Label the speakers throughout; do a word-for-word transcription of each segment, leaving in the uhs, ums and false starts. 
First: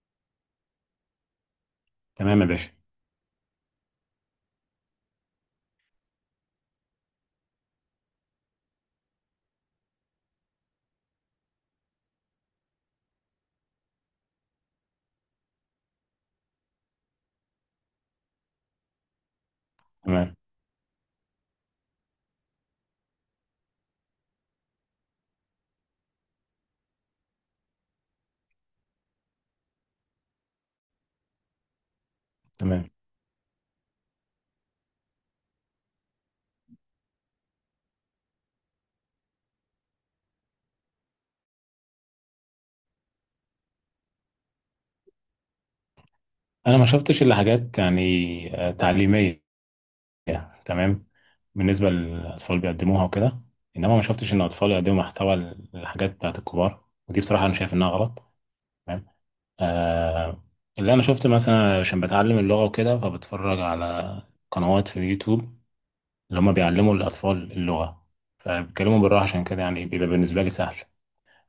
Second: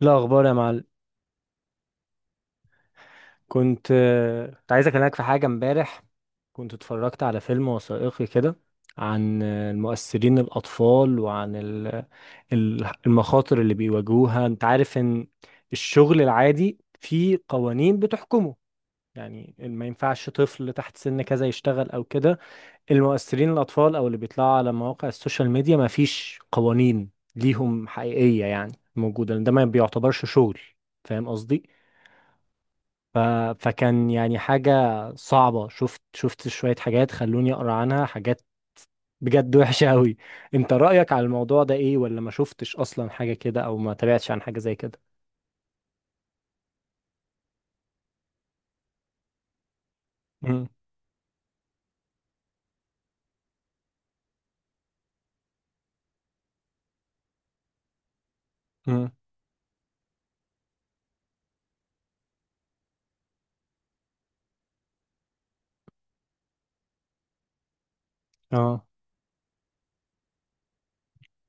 Speaker 1: لا اخبار يا معلم.
Speaker 2: تمام يا باشا.
Speaker 1: كنت كنت عايز اكلمك في حاجه امبارح. كنت اتفرجت على فيلم وثائقي كده عن المؤثرين الاطفال وعن ال- ال- المخاطر اللي بيواجهوها. انت عارف ان الشغل العادي فيه قوانين بتحكمه، يعني ما ينفعش
Speaker 2: تمام،
Speaker 1: طفل تحت سن كذا يشتغل او كده. المؤثرين الاطفال او اللي بيطلعوا على مواقع السوشيال ميديا ما فيش قوانين ليهم حقيقيه، يعني موجوده ده ما بيعتبرش شغل. فاهم قصدي؟
Speaker 2: تمام.
Speaker 1: ف... فكان يعني حاجة صعبة. شفت شفت شوية حاجات خلوني أقرأ عنها حاجات بجد وحشة أوي. أنت رأيك على الموضوع ده إيه؟ ولا ما شفتش أصلا حاجة كده أو ما تابعتش عن حاجة زي كده؟
Speaker 2: انا ما شفتش الا حاجات يعني، آه، تعليميه.
Speaker 1: مم.
Speaker 2: تمام. بالنسبه للاطفال بيقدموها وكده، انما ما شفتش ان الاطفال يقدموا محتوى الحاجات بتاعت الكبار، ودي بصراحه انا شايف انها غلط. تمام.
Speaker 1: مم.
Speaker 2: آه. اللي انا شفت مثلا عشان بتعلم اللغه وكده، فبتفرج على قنوات في اليوتيوب اللي هم بيعلموا الاطفال اللغه،
Speaker 1: اه.
Speaker 2: فبيتكلموا بالراحه، عشان كده يعني بيبقى بالنسبه لي سهل.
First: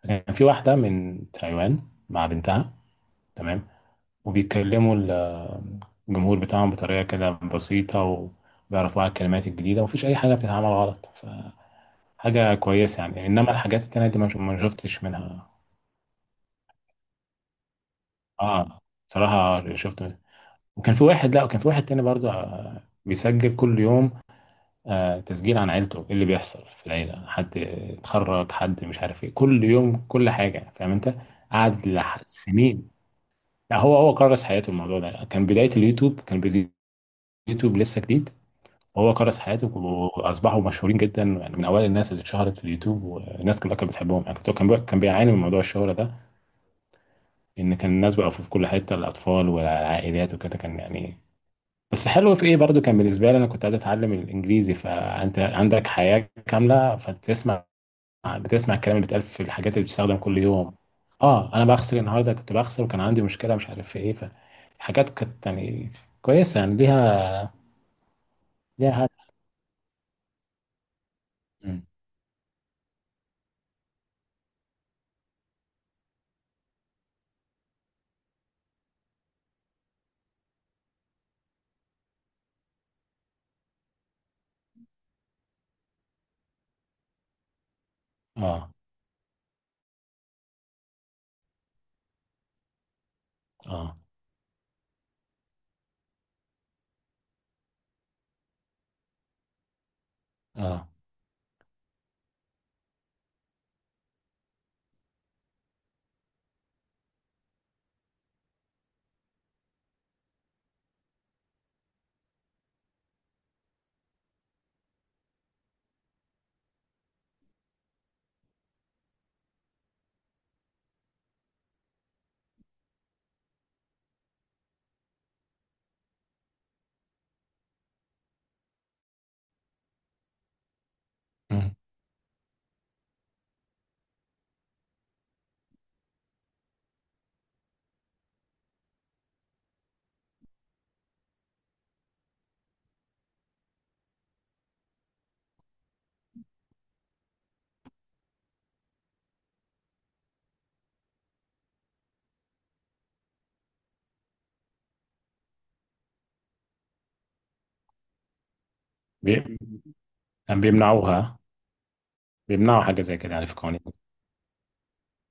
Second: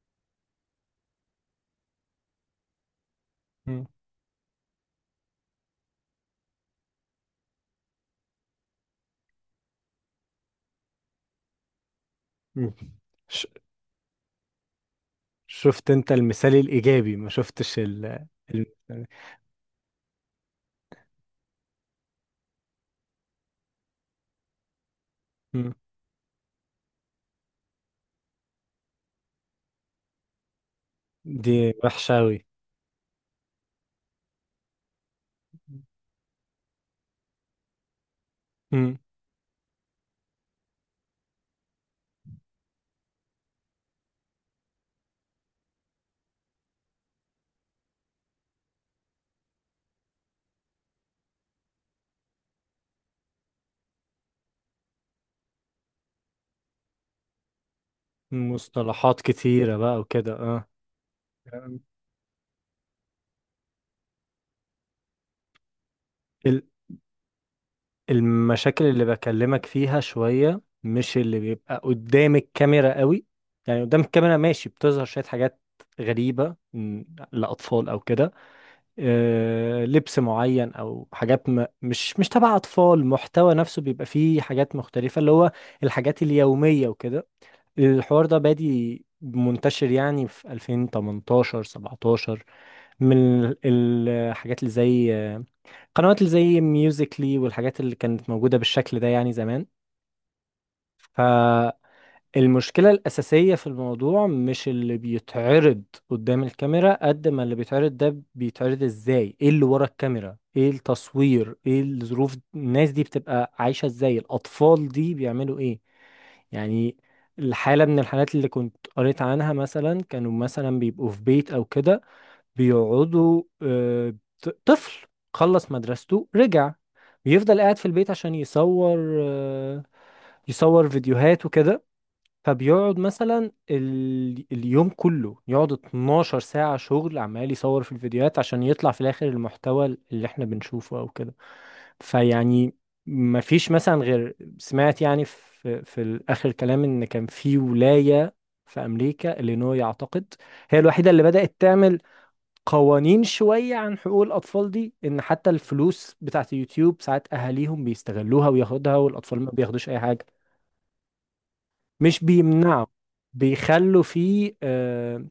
Speaker 2: كان في واحده من تايوان مع بنتها. تمام.
Speaker 1: مم.
Speaker 2: وبيكلموا ال- الجمهور بتاعهم بطريقة كده بسيطة، وبيعرفوا على الكلمات الجديدة، ومفيش أي حاجة بتتعمل غلط، فحاجة
Speaker 1: مم.
Speaker 2: كويسة يعني.
Speaker 1: ش...
Speaker 2: إنما الحاجات التانية دي ما ش- ما شفتش منها.
Speaker 1: شفت أنت المثال الإيجابي، ما شفتش ال... ال...
Speaker 2: آه. بصراحة شفت، وكان في واحد، لا، وكان في واحد تاني برضه، آه، بيسجل كل يوم، آه، تسجيل عن
Speaker 1: مم.
Speaker 2: عيلته، إيه اللي بيحصل في العيلة، حد اتخرج، حد مش عارف ايه، كل يوم كل حاجة، فاهم انت.
Speaker 1: دي
Speaker 2: قعد
Speaker 1: وحشة
Speaker 2: لح-
Speaker 1: أوي.
Speaker 2: سنين. لا، هو هو كرس حياته الموضوع ده. كان بداية اليوتيوب، كان بداية اليوتيوب لسه جديد.
Speaker 1: مم.
Speaker 2: وهو كرس حياته واصبحوا مشهورين جدا، يعني من اوائل الناس اللي اتشهرت في اليوتيوب. والناس كلها كانت بتحبهم يعني، كان بي- كان بيعاني من موضوع الشهرة ده، ان كان الناس بقوا في كل حتة، الاطفال والعائلات وكده كان يعني. بس حلو في ايه برضو، كان بالنسبة لي انا كنت عايز اتعلم الانجليزي، فانت عندك حياة كاملة، فبتسمع بتسمع الكلام اللي
Speaker 1: مصطلحات
Speaker 2: بيتقال في الحاجات
Speaker 1: كتيرة
Speaker 2: اللي
Speaker 1: بقى
Speaker 2: بتستخدم
Speaker 1: وكده،
Speaker 2: كل
Speaker 1: اه.
Speaker 2: يوم. اه، انا بغسل النهارده، كنت بغسل وكان عندي مشكلة مش عارف في ايه، فحاجات كانت يعني كويسة يعني، ليها
Speaker 1: المشاكل
Speaker 2: ليها
Speaker 1: اللي
Speaker 2: هدف.
Speaker 1: بكلمك فيها شوية مش اللي بيبقى
Speaker 2: مم.
Speaker 1: قدام الكاميرا قوي. يعني قدام الكاميرا ماشي، بتظهر شوية حاجات غريبة م، لأطفال أو كده، آه، لبس معين أو حاجات م- مش مش تبع أطفال. محتوى نفسه بيبقى فيه حاجات مختلفة، اللي هو الحاجات اليومية وكده. الحوار ده
Speaker 2: اه،
Speaker 1: بادي منتشر يعني في ألفين وتمنتاشر سبعتاشر، من ال-
Speaker 2: اه،
Speaker 1: الحاجات اللي زي قنوات اللي زي ميوزيكلي والحاجات اللي كانت موجودة بالشكل ده يعني زمان.
Speaker 2: اه.
Speaker 1: فالمشكلة الأساسية في الموضوع مش اللي بيتعرض قدام الكاميرا، قد ما اللي بيتعرض ده بيتعرض ازاي، ايه اللي ورا الكاميرا، ايه التصوير، ايه الظروف، الناس دي بتبقى عايشة ازاي، الأطفال دي بيعملوا ايه. يعني الحالة من الحالات اللي كنت قريت عنها مثلا، كانوا مثلا بيبقوا في بيت أو كده بيقعدوا، آه، ط- طفل خلص مدرسته رجع، بيفضل قاعد في البيت عشان يصور، آه، يصور فيديوهات
Speaker 2: مم.
Speaker 1: وكده. فبيقعد مثلا ال... اليوم كله، يقعد اثنا عشر ساعة شغل عمال يصور في الفيديوهات عشان يطلع في الآخر المحتوى اللي احنا بنشوفه أو كده. فيعني ما فيش مثلا، غير سمعت يعني في في آخر الكلام إن كان في ولاية في أمريكا، إلينوي أعتقد، هي الوحيدة اللي بدأت تعمل قوانين شوية عن حقوق الأطفال دي، إن حتى الفلوس بتاعت يوتيوب ساعات أهاليهم بيستغلوها وياخدها والأطفال ما
Speaker 2: بي-
Speaker 1: بياخدوش أي حاجة.
Speaker 2: يعني بيمنعوها.
Speaker 1: مش
Speaker 2: بيمنعوا
Speaker 1: بيمنعوا،
Speaker 2: حاجة زي كده، يعني في قوانين.
Speaker 1: بيخلوا فيه آه،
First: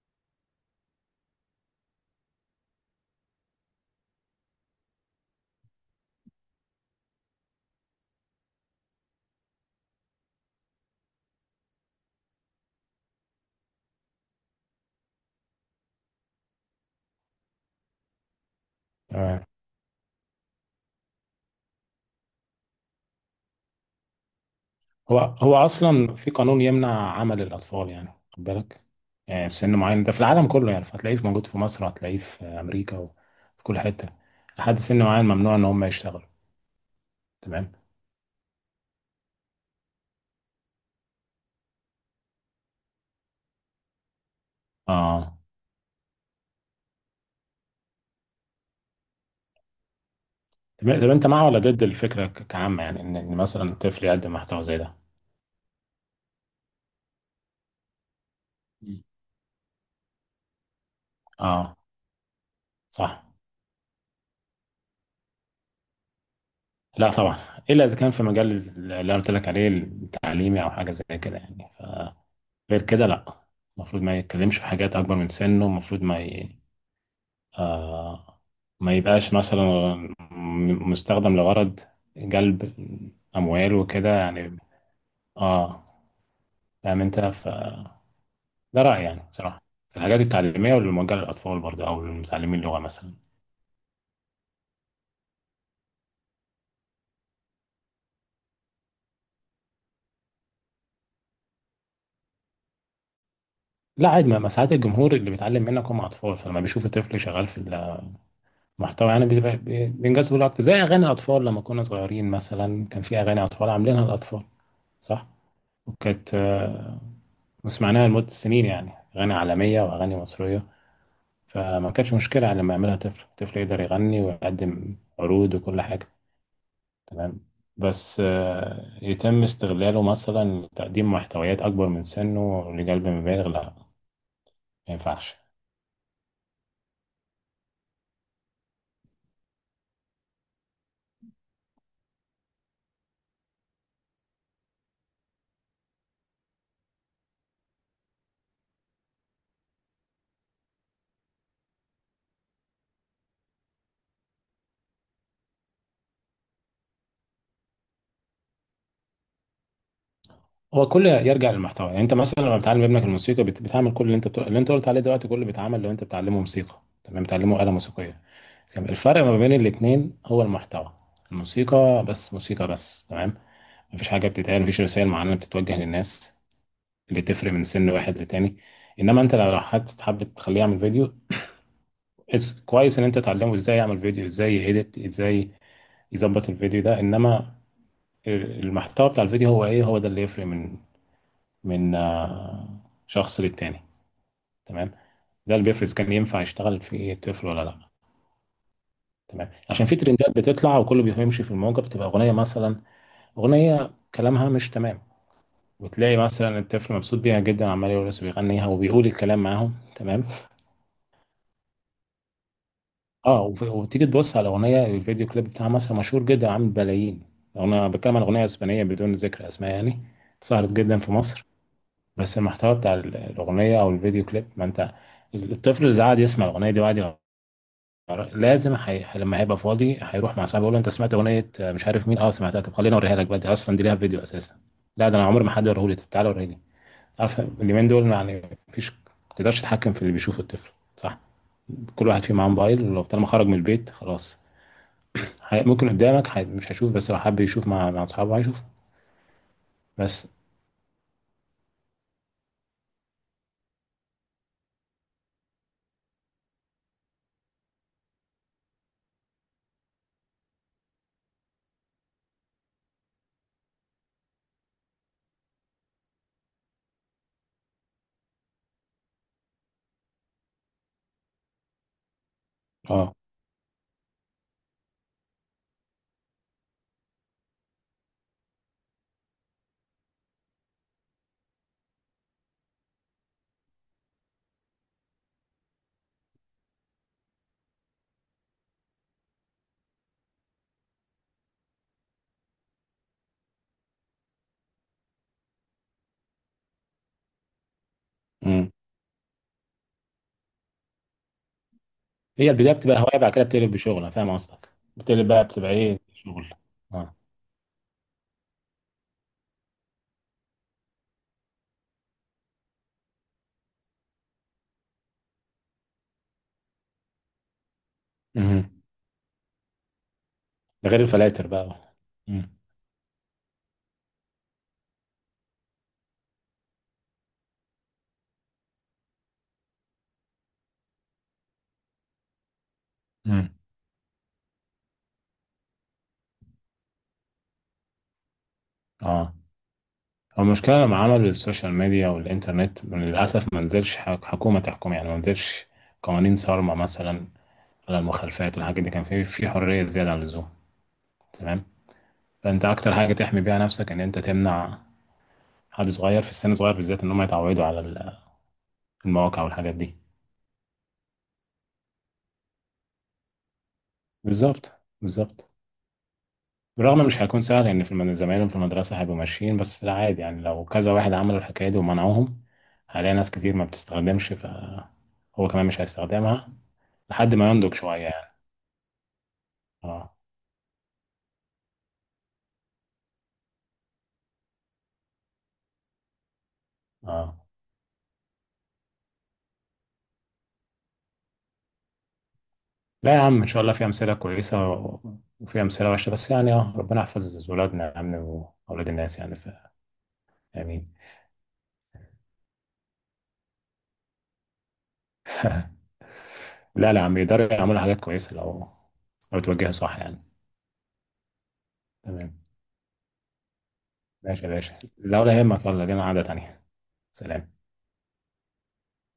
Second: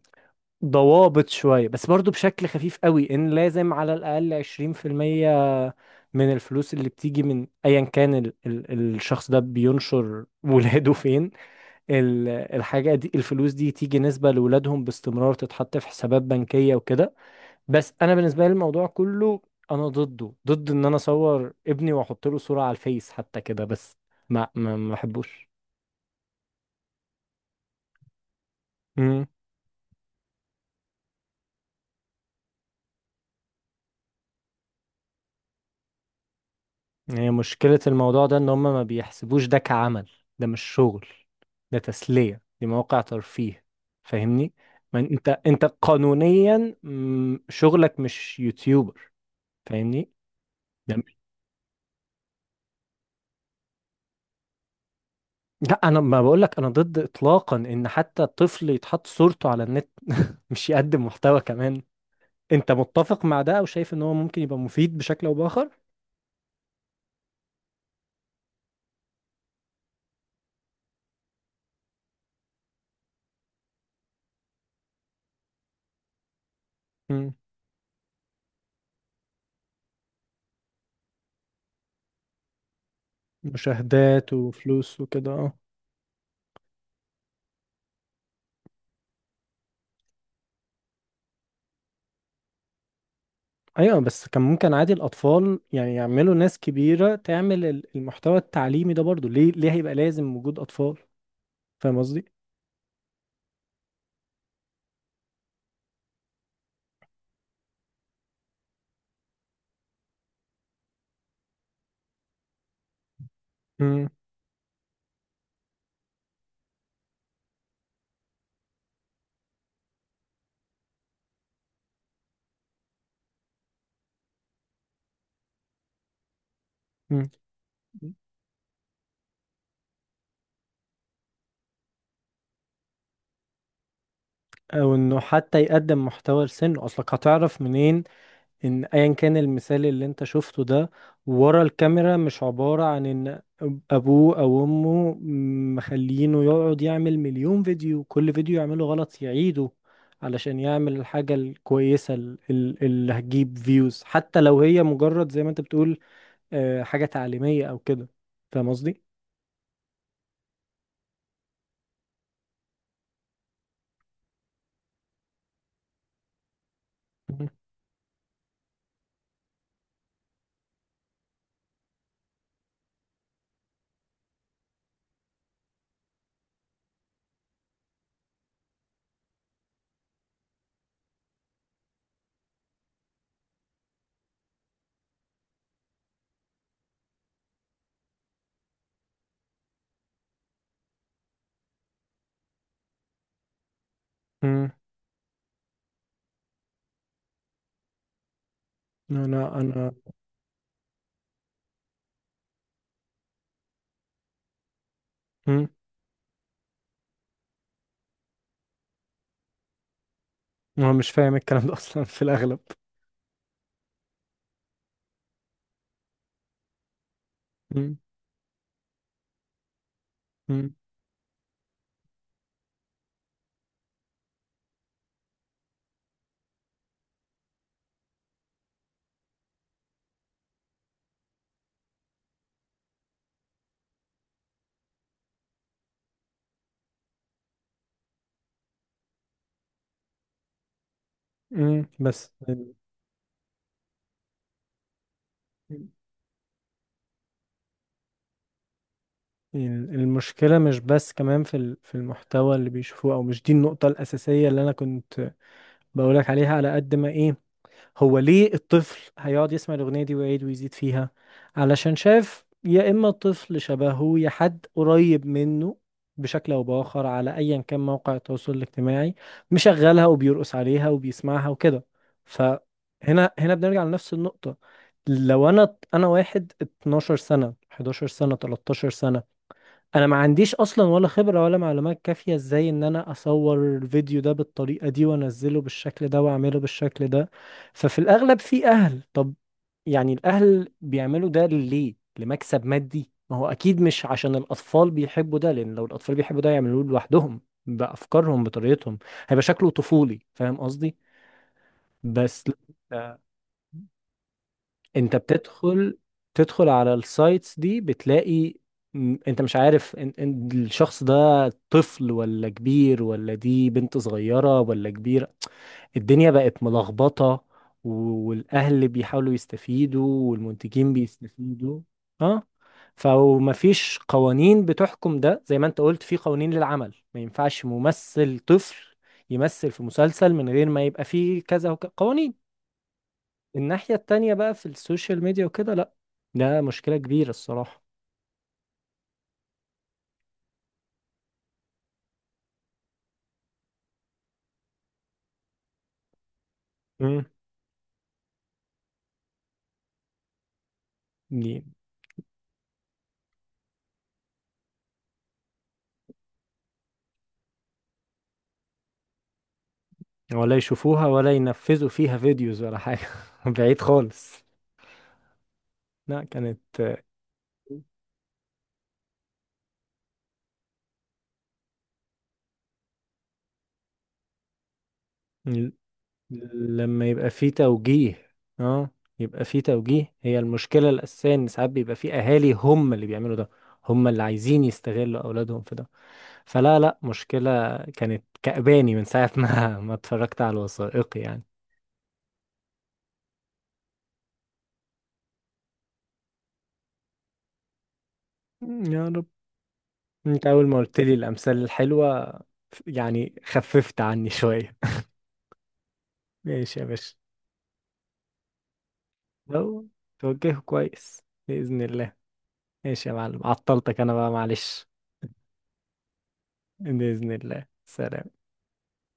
Speaker 1: ضوابط شوية بس برضو بشكل خفيف قوي، إن لازم على الأقل عشرين في المية من الفلوس اللي بتيجي من أيا كان ال ال الشخص ده بينشر ولاده فين، ال- الحاجة دي الفلوس دي تيجي نسبة لولادهم باستمرار تتحط في حسابات بنكية وكده. بس انا بالنسبه لي الموضوع كله
Speaker 2: تمام.
Speaker 1: انا ضده، ضد ان انا اصور ابني واحط له صوره على الفيس حتى كده، بس ما ما ما
Speaker 2: هو
Speaker 1: بحبوش.
Speaker 2: هو أصلا في قانون يمنع عمل الأطفال، يعني خد بالك.
Speaker 1: امم.
Speaker 2: يعني سن معين، ده في العالم كله يعني، فهتلاقيه في- موجود في مصر، هتلاقيه في أمريكا وفي كل حتة، لحد سن معين ممنوع إن هم يشتغلوا.
Speaker 1: هي
Speaker 2: تمام.
Speaker 1: مشكله الموضوع ده ان هم ما بيحسبوش ده كعمل. ده مش شغل، ده تسليه، دي مواقع ترفيه، فاهمني؟ ما انت
Speaker 2: آه.
Speaker 1: انت قانونيا مم، شغلك مش يوتيوبر، فاهمني؟ ده
Speaker 2: تمام. طب
Speaker 1: مش-
Speaker 2: أنت مع ولا ضد الفكرة ك- كعامة؟ يعني إن إن مثلا طفل يقدم محتوى زي ده.
Speaker 1: لا انا ما بقولك انا ضد اطلاقا ان حتى طفل
Speaker 2: مم.
Speaker 1: يتحط صورته على النت، مش يقدم محتوى
Speaker 2: آه.
Speaker 1: كمان. انت متفق
Speaker 2: صح.
Speaker 1: مع ده او شايف ان هو ممكن يبقى مفيد بشكل او باخر؟
Speaker 2: لا طبعا. إلا إذا كان في مجال اللي أنا قلت لك عليه التعليمي، أو حاجة زي كده يعني. غير كده لا. المفروض ما يتكلمش في حاجات اكبر من سنه. المفروض ما ي...
Speaker 1: مم.
Speaker 2: آه... ما يبقاش مثلا م- مستخدم لغرض جلب اموال وكده
Speaker 1: مشاهدات
Speaker 2: يعني.
Speaker 1: وفلوس وكده، اه.
Speaker 2: اه. فاهم انت، ف ده رايي يعني بصراحه، في الحاجات التعليميه واللي موجهه للاطفال برضه، او للمتعلمين اللغه مثلا.
Speaker 1: ايوه بس كان ممكن عادي الاطفال، يعني يعملوا ناس كبيره تعمل ال- المحتوى التعليمي ده برضو، ليه ليه هيبقى لازم وجود اطفال؟ فاهم قصدي؟
Speaker 2: لا عادي، ما ما ساعات الجمهور اللي بيتعلم منك هم اطفال، فلما بيشوف طفل شغال في المحتوى يعني بيبقى بي- بينجذبوا له اكتر، زي اغاني الاطفال. لما كنا صغيرين مثلا، كان في اغاني اطفال عاملينها
Speaker 1: مم.
Speaker 2: الاطفال. صح. وكانت، آه، وسمعناها لمدة سنين يعني، أغاني عالمية وأغاني مصرية. فما كانش مشكلة لما يعملها طفل، طفل يقدر يغني ويقدم عروض وكل حاجة.
Speaker 1: مم.
Speaker 2: تمام. بس آه، يتم استغلاله مثلا لتقديم محتويات أكبر من سنه، لقلب مبالغ، لا ما
Speaker 1: او انه
Speaker 2: ينفعش.
Speaker 1: حتى يقدم محتوى لسنه، اصلك هتعرف منين ان ايا كان المثال اللي انت شفته ده، ورا الكاميرا مش عبارة عن ان ابوه او امه مخلينه يقعد يعمل مليون فيديو، كل فيديو يعمله غلط يعيده علشان يعمل الحاجة الكويسة ال- ال- اللي هتجيب فيوز، حتى لو هي مجرد زي ما انت بتقول آه، حاجة تعليمية او كده. فاهم قصدي؟
Speaker 2: هو كله يرجع للمحتوى، يعني انت مثلا لما بتعلم ابنك الموسيقى، بت- بتعمل كل اللي انت بتقول... اللي انت قلت عليه دلوقتي كله بيتعمل. لو انت بتعلمه موسيقى تمام،
Speaker 1: مم.
Speaker 2: بتعلمه آلة موسيقية، تمام. الفرق ما بين الاتنين هو المحتوى. الموسيقى بس موسيقى بس، تمام. مفيش حاجة بتتقال، مفيش رسائل معينة بتتوجه للناس اللي تفرق من سن واحد لتاني. انما انت لو حد حابب تخليه يعمل فيديو، it's- كويس ان انت تعلمه ازاي يعمل فيديو، ازاي يedit، ازاي يظبط الفيديو ده. انما المحتوى بتاع الفيديو هو ايه، هو ده اللي يفرق من من آه، شخص للتاني.
Speaker 1: مم.
Speaker 2: تمام. ده اللي بيفرز كان ينفع يشتغل في طفل ولا لا. تمام،
Speaker 1: انا
Speaker 2: عشان
Speaker 1: انا
Speaker 2: في ترندات بتطلع وكله بيمشي في الموجة، بتبقى أغنية مثلا، أغنية كلامها مش تمام.
Speaker 1: مم.
Speaker 2: وتلاقي مثلا الطفل مبسوط بيها جدا، عمال يرقص ويغنيها وبيقول الكلام معاهم. تمام.
Speaker 1: انا مش فاهم الكلام ده اصلا في الاغلب.
Speaker 2: اه. وف- وتيجي تبص على اغنيه الفيديو كليب بتاعها، مثلا مشهور جدا، عامل بلايين. انا
Speaker 1: مم.
Speaker 2: بتكلم عن اغنيه اسبانيه بدون ذكر اسماء يعني، اتشهرت
Speaker 1: مم.
Speaker 2: جدا في مصر. بس المحتوى بتاع ال- الاغنيه او الفيديو كليب، ما انت، الطفل اللي قاعد يسمع الاغنيه دي وقاعد، لازم حي... لما هيبقى فاضي، هيروح مع صاحبه يقول له، انت سمعت اغنيه مش عارف مين؟ اه سمعتها. طب خليني اوريها لك بقى، دي اصلا دي ليها فيديو اساسا. لا، ده انا عمري ما حد وريهولي. طب تعالى وريني لي. عارف اليومين دول يعني، مفيش، ما تقدرش تتحكم في اللي بيشوفه الطفل، صح.
Speaker 1: مم.
Speaker 2: كل واحد
Speaker 1: بس
Speaker 2: فيه معاه موبايل، لو طالما خرج من البيت خلاص. هي... ممكن قدامك هي... مش هيشوف، بس لو حب يشوف مع مع اصحابه هيشوف.
Speaker 1: ال-
Speaker 2: بس.
Speaker 1: المشكلة مش بس كمان في ال- في المحتوى اللي بيشوفوه، أو مش دي النقطة الأساسية اللي أنا كنت بقولك عليها على قد ما إيه، هو ليه الطفل هيقعد يسمع الأغنية دي ويعيد ويزيد فيها؟ علشان شاف يا إما طفل شبهه يا حد قريب منه بشكل أو بآخر على أيا كان موقع التواصل الاجتماعي مشغلها وبيرقص عليها وبيسمعها وكده. فهنا
Speaker 2: اه.
Speaker 1: هنا هنا بنرجع لنفس النقطة. لو أنا أنا واحد اتناشر سنة حداشر سنة تلتاشر سنة، انا ما عنديش اصلا ولا خبرة ولا معلومات كافية ازاي ان انا اصور الفيديو ده بالطريقة دي وانزله بالشكل ده واعمله بالشكل ده. ففي الاغلب في اهل، طب يعني الاهل بيعملوا ده ليه؟ لمكسب مادي. ما هو اكيد مش عشان الاطفال بيحبوا ده، لان لو الاطفال بيحبوا ده يعملوه لوحدهم بافكارهم
Speaker 2: امم
Speaker 1: بطريقتهم، هيبقى شكله طفولي. فاهم قصدي؟ بس
Speaker 2: هي البدايه بتبقى
Speaker 1: لا،
Speaker 2: هوايه، بعد كده بتقلب بشغل، انا فاهم قصدك.
Speaker 1: انت
Speaker 2: بتقلب بقى بتبقى
Speaker 1: بتدخل،
Speaker 2: ايه شغل؟
Speaker 1: تدخل على
Speaker 2: اه.
Speaker 1: السايتس دي بتلاقي م- انت مش عارف ان ان الشخص ده طفل ولا كبير، ولا دي بنت صغيرة ولا كبيرة، الدنيا بقت ملخبطة. و-
Speaker 2: امم
Speaker 1: والاهل بيحاولوا يستفيدوا
Speaker 2: ده
Speaker 1: والمنتجين
Speaker 2: غير الفلاتر
Speaker 1: بيستفيدوا.
Speaker 2: بقى.
Speaker 1: اه.
Speaker 2: امم
Speaker 1: فمفيش قوانين بتحكم ده. زي ما انت قلت، في قوانين للعمل، ما ينفعش ممثل طفل يمثل في مسلسل من غير ما يبقى فيه كذا وكذا قوانين.
Speaker 2: امم
Speaker 1: الناحية التانية بقى في السوشيال ميديا وكده لا. ده مشكلة كبيرة الصراحة.
Speaker 2: اه. هو المشكلة لما عملوا السوشيال ميديا والإنترنت للأسف، ما نزلش حك- حكومة تحكم يعني. ما نزلش قوانين صارمة
Speaker 1: امم.
Speaker 2: مثلا على المخالفات والحاجات دي، كان في في حرية زيادة عن اللزوم.
Speaker 1: دي
Speaker 2: تمام. فأنت أكتر حاجة تحمي بيها نفسك إن أنت تمنع حد صغير في السن الصغير بالذات، إن هم يتعودوا على ال- المواقع والحاجات دي.
Speaker 1: ولا يشوفوها ولا ينفذوا فيها فيديوز ولا حاجة بعيد خالص.
Speaker 2: بالظبط، بالظبط.
Speaker 1: لا كانت آه،
Speaker 2: بالرغم مش هيكون سهل يعني، في الم- زمايلهم في المدرسة هيبقوا ماشيين، بس لا عادي يعني، لو كذا واحد عملوا الحكاية دي ومنعوهم، هلاقي ناس كتير ما بتستخدمش فهو كمان
Speaker 1: ل-
Speaker 2: مش هيستخدمها
Speaker 1: لما يبقى
Speaker 2: لحد ما
Speaker 1: في
Speaker 2: ينضج شوية.
Speaker 1: توجيه، اه. يبقى في توجيه،
Speaker 2: اه،
Speaker 1: هي المشكلة الأساسية إن ساعات بيبقى في أهالي هم اللي بيعملوا ده، هم اللي عايزين يستغلوا أولادهم في ده. فلا لا،
Speaker 2: اه.
Speaker 1: مشكلة كانت كأباني من ساعة ما ما اتفرجت على الوثائقي يعني.
Speaker 2: لا يا عم، ان شاء الله في امثله كويسه و- وفي امثله وحشه، بس يعني اه ربنا يحفظ ولادنا يا عم واولاد
Speaker 1: يا
Speaker 2: الناس
Speaker 1: رب.
Speaker 2: يعني ف...
Speaker 1: انت اول ما
Speaker 2: امين.
Speaker 1: قلت لي الامثال الحلوه يعني خففت عني شويه ماشي يا
Speaker 2: لا، لا يا
Speaker 1: باشا.
Speaker 2: عم، يقدروا يعملوا حاجات كويسه لو لو توجهوا
Speaker 1: لو
Speaker 2: صح يعني.
Speaker 1: توجهه كويس، باذن الله.
Speaker 2: تمام.
Speaker 1: ماشي يا معلم، عطلتك انا بقى
Speaker 2: ماشي يا باشا،
Speaker 1: معلش.
Speaker 2: لا ولا يهمك، يلا لينا قعده تانيه.
Speaker 1: باذن
Speaker 2: سلام.
Speaker 1: الله، سلام.